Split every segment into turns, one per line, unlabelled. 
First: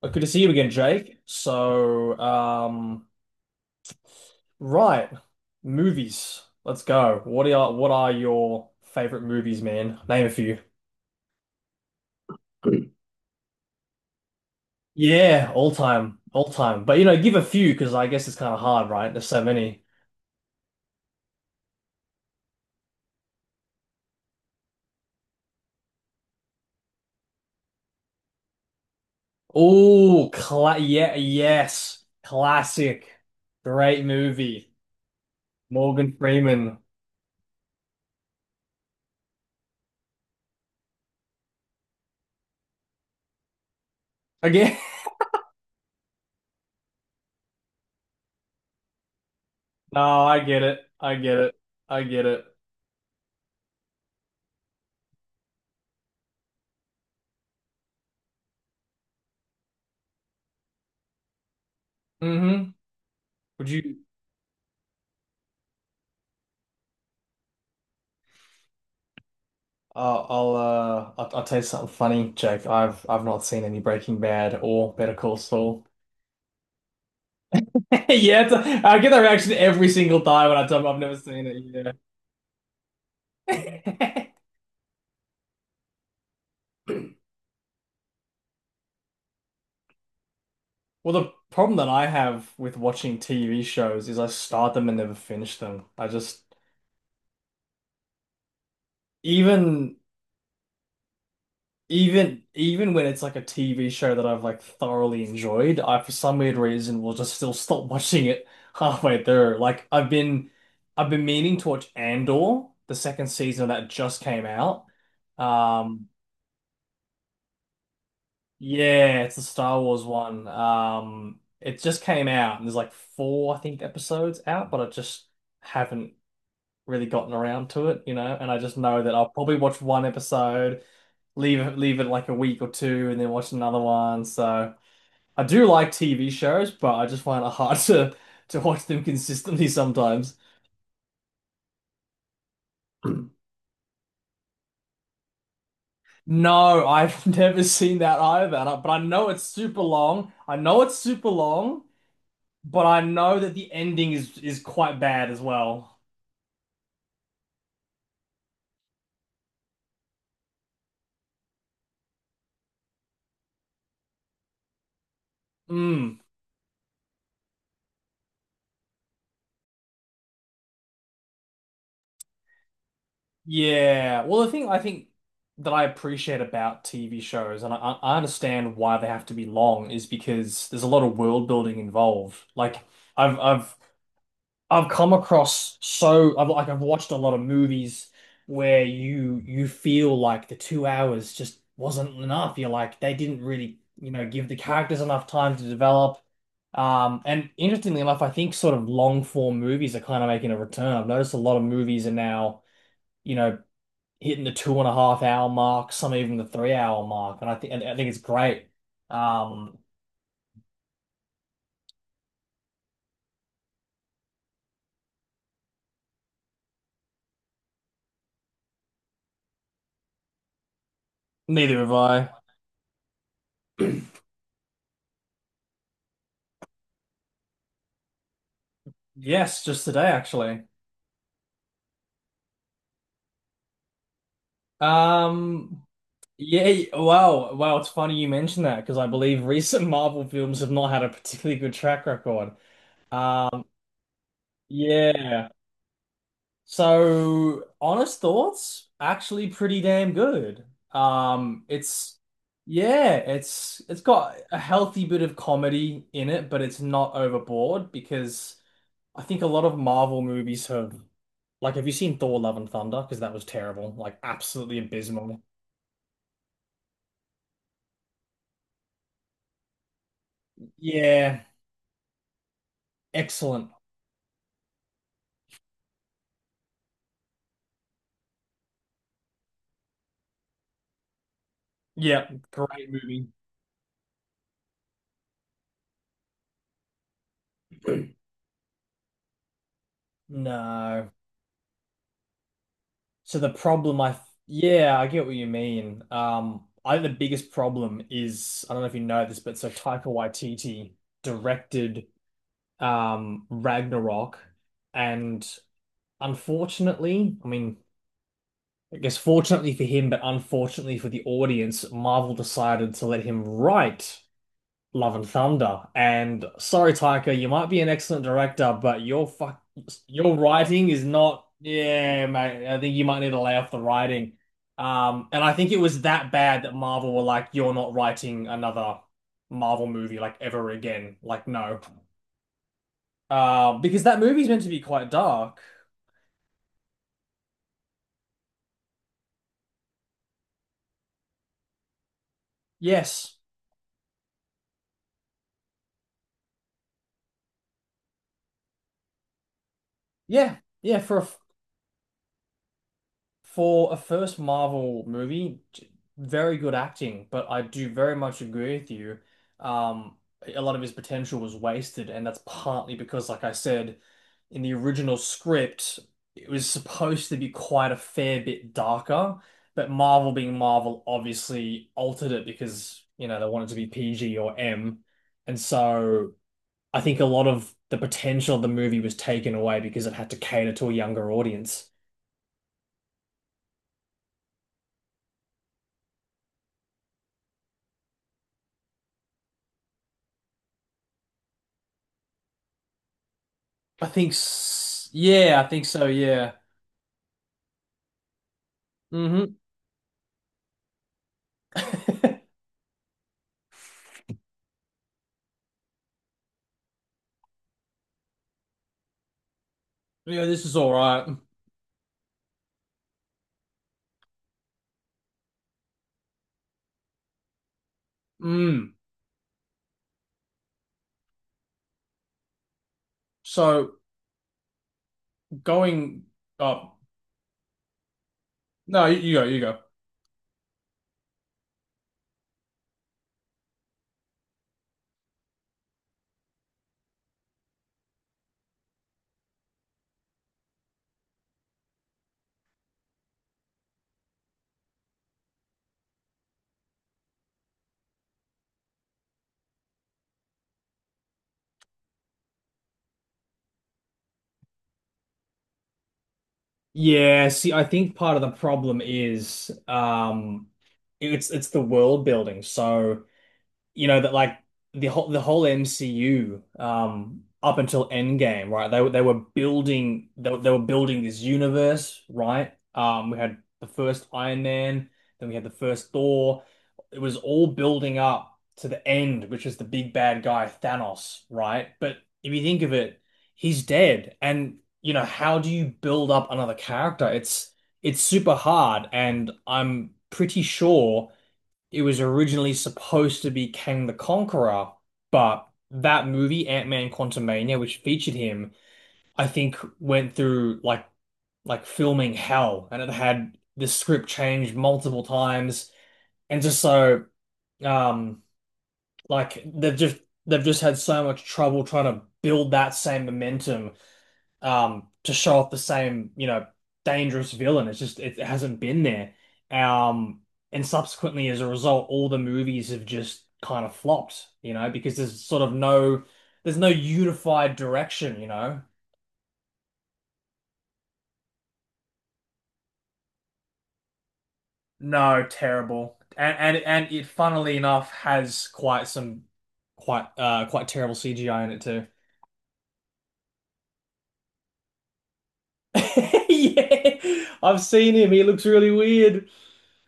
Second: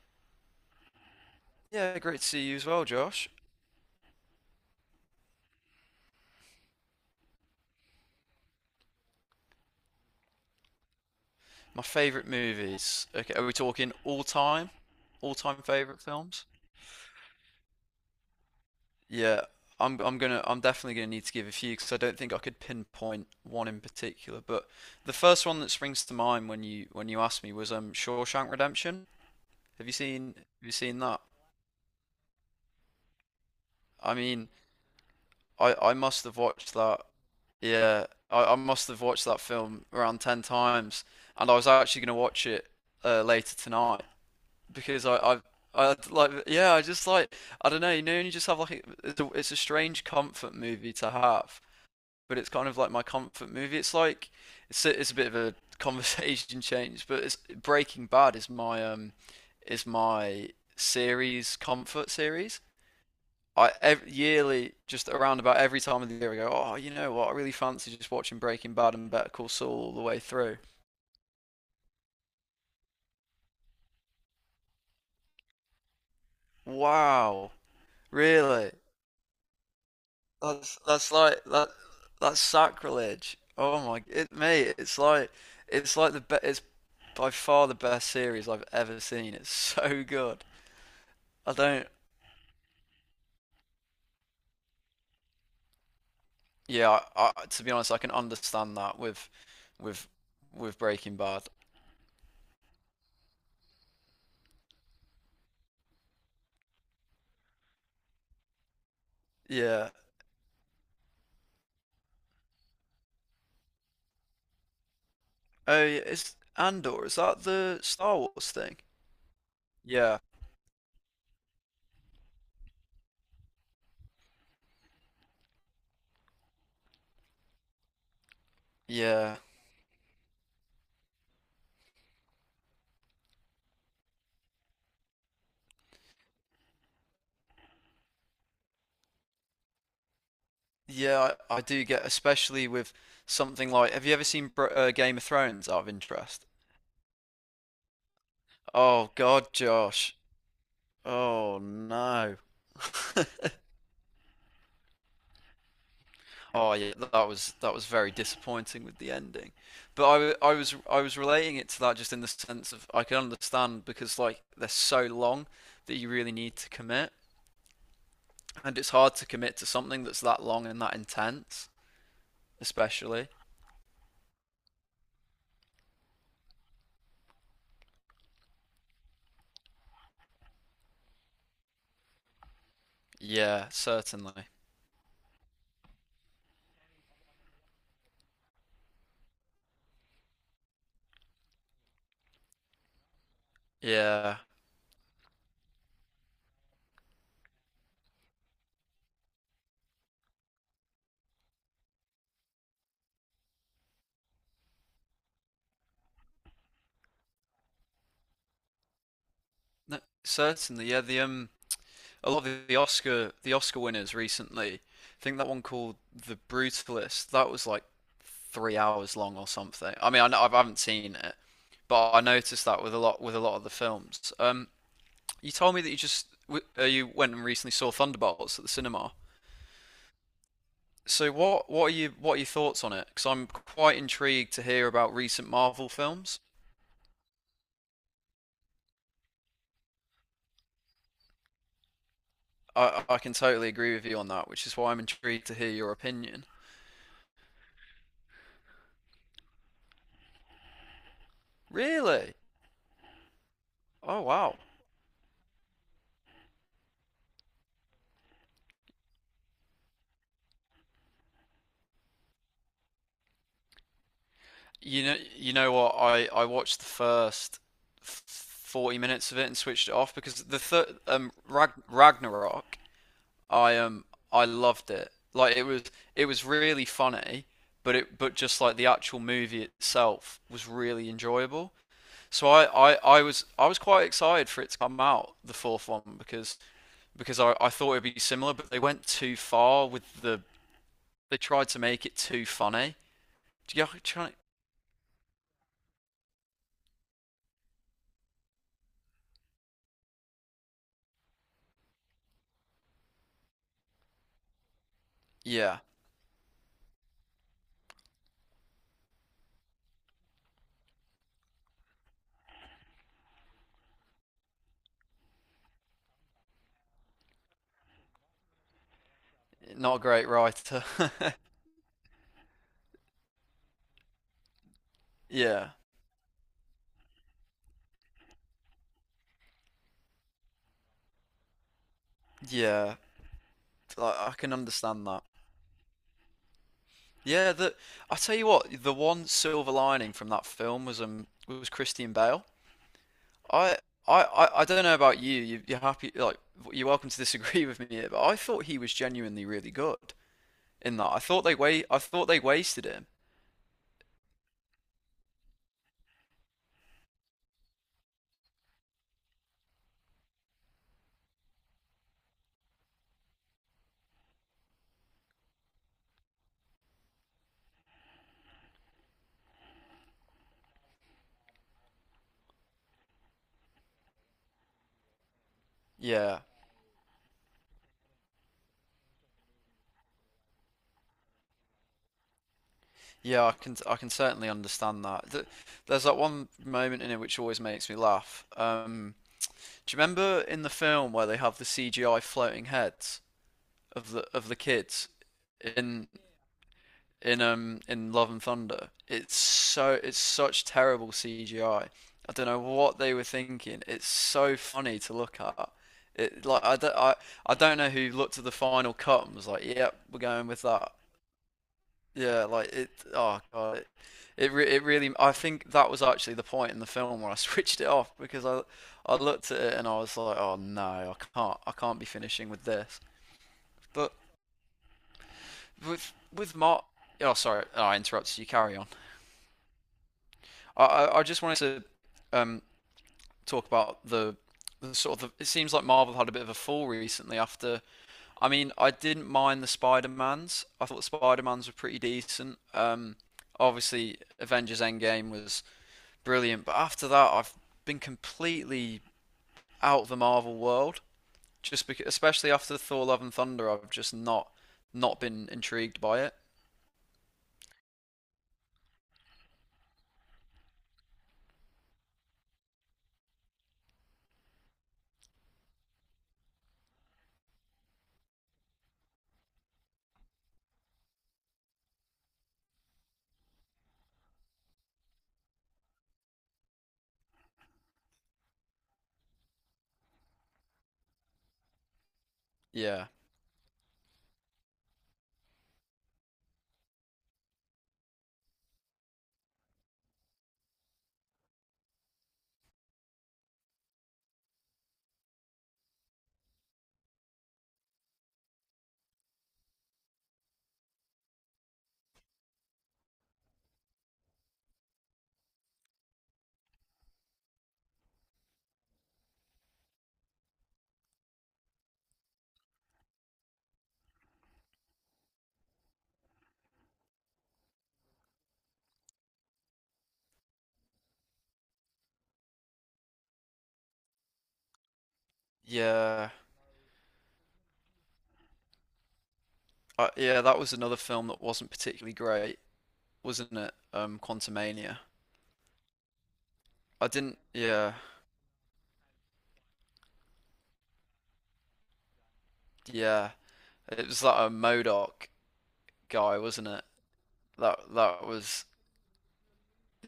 Well, good to see you again, Jake.
Yeah, great to see you as well, Josh.
Right, movies. Let's go. What are your favorite movies, man? Name a few.
My favorite
Good.
movies. Okay, are we talking all time? All
Yeah,
time
all
favorite
time,
films?
all time. But you know, give a few because I guess it's kind of hard, right? There's so
Yeah,
many.
I'm definitely gonna need to give a few because I don't think I could pinpoint one in particular. But the first one that springs to mind when you asked me was Shawshank Redemption. Have you
Oh,
seen have you
cla
seen
yeah,
that?
yes, classic, great
I mean,
movie.
I
Morgan
must have watched
Freeman
that. Yeah, I must have watched that film around ten times, and I was actually gonna watch it later tonight,
again.
because I just like, I don't know, and you just have it's a strange
No, I
comfort
get it.
movie to
I get it.
have,
I get
but
it.
it's kind of like my comfort movie. It's a bit of a conversation change, but it's Breaking Bad is my series comfort series.
Mm-hmm. Would
I
you?
ev Yearly, just around about every time of the year, I go, oh, you know what? I really fancy just watching Breaking Bad and Better Call Saul all the way
Uh, I'll
through.
uh, I'll, I'll tell you something funny, Jake. I've not seen any Breaking Bad or Better Call Saul.
Wow,
Yeah, it's,
really?
a, I get that reaction every single time when I tell them I've
That's
never
like
seen
that
it.
That's sacrilege. Oh my,
Yeah.
it mate, it's by far the best series I've ever seen. It's so good.
Well, the
I
problem
don't,
that I have with watching TV shows is I start them and never finish them. I just
yeah, to be honest, I can understand that
even
with with Breaking Bad.
Even even when it's like a TV show that I've thoroughly enjoyed, I for some weird reason will just still stop watching it halfway through. Like
Yeah.
I've been I've been meaning to watch Andor, the second season that just came out.
Oh, yeah,
Um
it's Andor. Is that the Star Wars thing?
yeah, it's the Star Wars
Yeah.
one. It just came out and there's like four, I think, episodes out, but I just haven't really gotten around to it, you know, and I just know that I'll
Yeah.
probably watch one episode, leave it like a week or two, and then watch another one. So I do like TV shows, but I just find it hard to watch them consistently sometimes.
Yeah, I do get, especially with something like, have you ever seen Br Game of Thrones out of interest?
No, I've never seen that either, and I- but I
Oh
know it's
God,
super
Josh.
long. I know it's super
Oh
long,
no.
but I know that the ending is quite bad as well.
Oh yeah, that was very disappointing with the ending. But I was relating it to that just in the sense of I can understand because like they're so long that you
Mm.
really need to commit, and it's hard to commit to something that's that long and that intense, especially.
Yeah. Well, the thing I think that I appreciate about TV shows, and I understand why they have to be long, is because there's a lot of world building involved. Like I've
Yeah,
I've
certainly.
I've come across so I've like I've watched a lot of movies where you feel like the two hours just wasn't enough. You're like they didn't really, you know,
Yeah,
give the characters enough time to develop. And interestingly enough, I think sort of long form movies are kind of making a return. I've noticed a lot of movies are now, you know, hitting the two and a half hour mark, some even the three-hour mark, and I think it's great. Um,
no, certainly. Yeah, the a lot of the Oscar winners recently. I think that one called The Brutalist. That was like 3 hours long or something. I mean, I know, I haven't seen it,
Neither have
but I
I.
noticed that with a lot of the films. You told me that you went and recently saw Thunderbolts at the cinema.
Yes, just today actually.
So what are your thoughts on it? Because I'm quite intrigued to hear about recent
Um,
Marvel films.
yeah, wow, wow. It's funny you mentioned that because I believe recent Marvel films have not had a particularly good track record.
I can
Um,
totally agree with you on that, which is why I'm intrigued
yeah.
to hear your opinion.
So, honest thoughts, actually pretty damn good. It's
Really?
Yeah, it's
Oh
got
wow.
a healthy bit of comedy in it, but it's not overboard because I think a lot of Marvel movies have like have you seen Thor: Love and Thunder? Because that was terrible, like absolutely abysmal.
You know what? I watched the first 40 minutes of it and switched it off because the third
Yeah,
Ragnarok,
excellent.
I um I loved it. It was really funny, but it but just like the actual movie itself was really enjoyable.
Yeah,
So
great movie.
I was quite excited for it to come out, the fourth one, because I thought it'd be similar, but they went too far with
No.
they tried to make it too funny.
So the
Do you
problem I
trying?
Yeah, I get what you mean. I think the biggest problem is I don't know if you know this, but so Taika Waititi directed Ragnarok and
Yeah.
unfortunately, I mean, I guess fortunately for him, but unfortunately for the audience, Marvel decided to let him write Love and Thunder. And sorry, Taika, you might be an excellent director, but
Not a great
your
writer.
writing is not. Yeah, mate. I think you might need to lay off the writing. And I think
Yeah,
it was that bad that Marvel were like, "You're not writing another Marvel movie like ever again." Like, no,
yeah.
because
Like,
that
I
movie's
can
meant to be
understand
quite
that.
dark.
Yeah, the I tell you what, the one silver lining from that film was Christian Bale.
Yes.
I I don't know about you. You're happy like you're welcome to disagree with me here, but I thought he was genuinely really good
Yeah.
in
Yeah.
that.
For a
I thought they wasted him.
For a first Marvel movie, very good acting, but I do very much agree with you. Um, a lot of his potential was wasted, and that's partly because, like I said, in the original script, it was supposed to be quite a fair bit darker, but Marvel being Marvel obviously altered it because, you know, they wanted to be PG or M. And so
Yeah.
I think a lot of the potential of the movie was taken away because it had to cater to a younger audience.
Yeah, I can certainly understand that. There's that one moment in it which always makes me laugh. Do you remember in the film where they have the CGI floating heads
I
of the
think,
of the
s
kids
Yeah, I think so.
in
Yeah.
in Love and Thunder?
hmm
It's such terrible CGI. I don't know what they were thinking. It's so funny to look at. It like I don't know who looked at the final cut and was like, "Yep, we're
Yeah,
going with
this is all
that."
right.
Yeah, like it. Oh god, it really. I think that was actually the point in the film where I switched it off because
Mm.
I looked at it and I was like, oh no, I can't be finishing with this.
So
But with
going
with Mark,
up.
oh sorry, oh, I interrupted you. Carry on.
No, you go. You go.
I just wanted to talk about the sort of the, it seems like Marvel had a bit of a fall recently after. I mean, I didn't mind the Spider-Mans. I thought the Spider-Mans were pretty decent. Obviously, Avengers Endgame was brilliant. But after that, I've been completely out of the Marvel world. Just because, especially after Thor: Love and Thunder, I've just not not been intrigued by it.
Yeah, see, I think part of the problem is it's the world building. So you know that like the whole MCU up until Endgame, right? They were building this universe, right? We had the first Iron Man, then we had the first Thor. It was all building up to the end, which is the big bad guy Thanos, right? But if you think of
Yeah,
it, he's dead, and you know how do you build up another character? It's super hard, and I'm pretty sure it was originally supposed to be Kang the Conqueror, but that movie, Ant-Man Quantumania, which featured him, I think went through like filming hell and it had the script changed multiple times and just so um like they've just had so much trouble trying to build that same momentum to show off the same, you know, dangerous villain. It hasn't been there. Um and subsequently as a result, all the movies have just kind of flopped, you know, because there's sort of no
yeah,
there's no unified direction, you know.
yeah. That was another film that wasn't particularly great, wasn't it? Quantumania.
No, terrible. And and
I
and it
didn't.
funnily
Yeah,
enough has quite some quite quite terrible CGI in it too.
yeah. It was that a Modoc guy, wasn't it?
Yeah.
That
I've seen
that
him. He
was.
looks really weird.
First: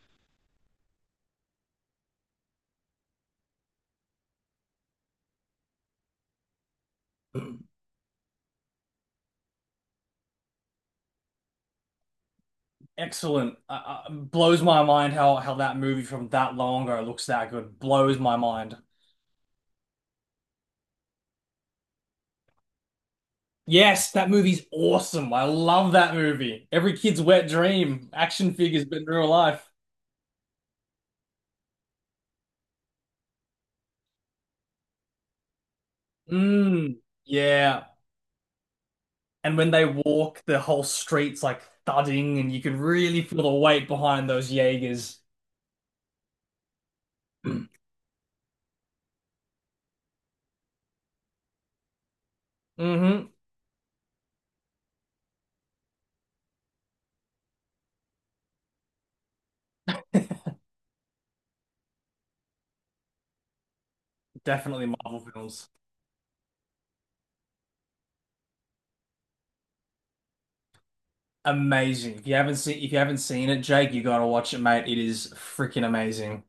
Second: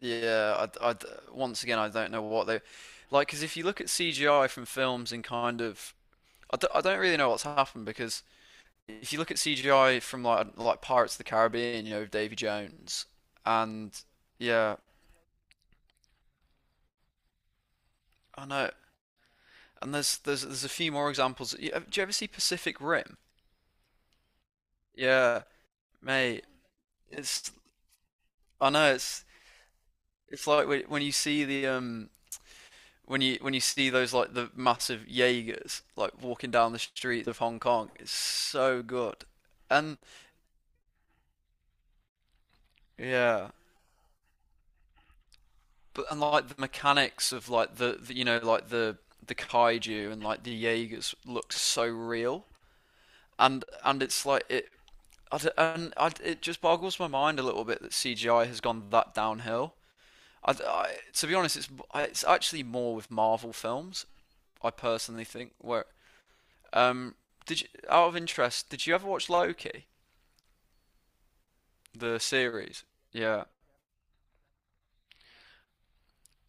Yeah. Once again, I don't know what they like. Because if you look at CGI from films in I don't really know what's happened because if you look at CGI from like Pirates of the Caribbean, you know Davy Jones,
Excellent.
and
Blows
yeah,
my mind how that movie from that long ago looks that good. Blows my
I know.
mind.
And there's a few more examples. Do you ever see Pacific Rim?
Yes, that movie's awesome.
Yeah,
I love that
mate.
movie. Every kid's wet
It's
dream. Action
I
figures,
know
but in
it's
real life.
it's like when you see the when you see those like the massive Jaegers like walking down the
Mm,
streets of Hong Kong.
yeah.
It's so good.
And when they
And
walk, the whole street's like thudding, and you can really feel the
yeah,
weight behind those Jaegers.
but and like the mechanics of like the, you know, like the kaiju and like the Jaegers look so real,
Mm-hmm.
and it's like it. I d and I, It just boggles my mind a little bit that CGI has gone that downhill. To be honest, it's actually more with Marvel films. I
Definitely Marvel
personally think
films.
where um did you, out of interest, did you ever watch Loki
Amazing.
the
If you haven't seen
series?
if you haven't
Yeah,
seen it, Jake, you gotta watch it, mate. It is freaking amazing.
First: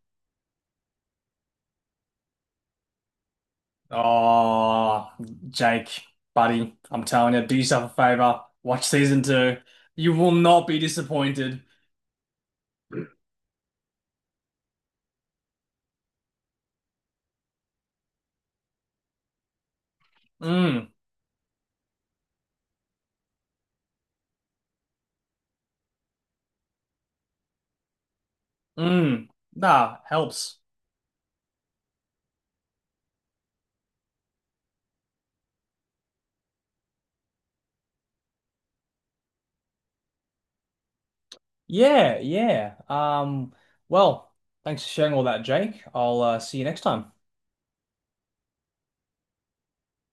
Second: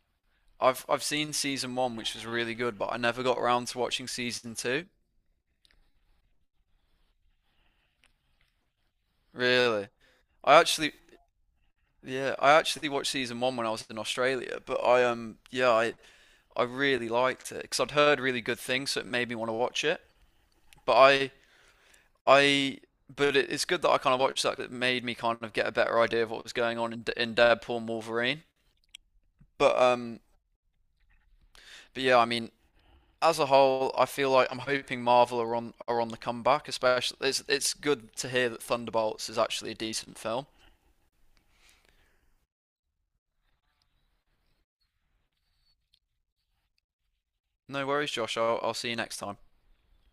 I've seen season one which was really good, but I never got around to watching season two.
Oh, Jake, buddy, I'm telling you, do yourself a favor. Watch season 2.
Really,
You will
I
not be
actually—
disappointed.
yeah, I actually watched season one when I was in Australia, but I yeah, I really liked it because I'd heard really good things, so it made me want to watch it.
Mm,
But I but it, it's good that I kind of watched that, 'cause it made me kind of get a better idea of what was going on in in Deadpool and Wolverine.
mm.
But
Nah,
um
helps.
but yeah, I mean, as a whole, I feel like I'm hoping Marvel are on the comeback. Especially it's good to hear that Thunderbolts is actually a decent film.
Yeah, yeah. Well, thanks for sharing all that, Jake. I'll see you next time.
No worries, Josh. I'll see you next time.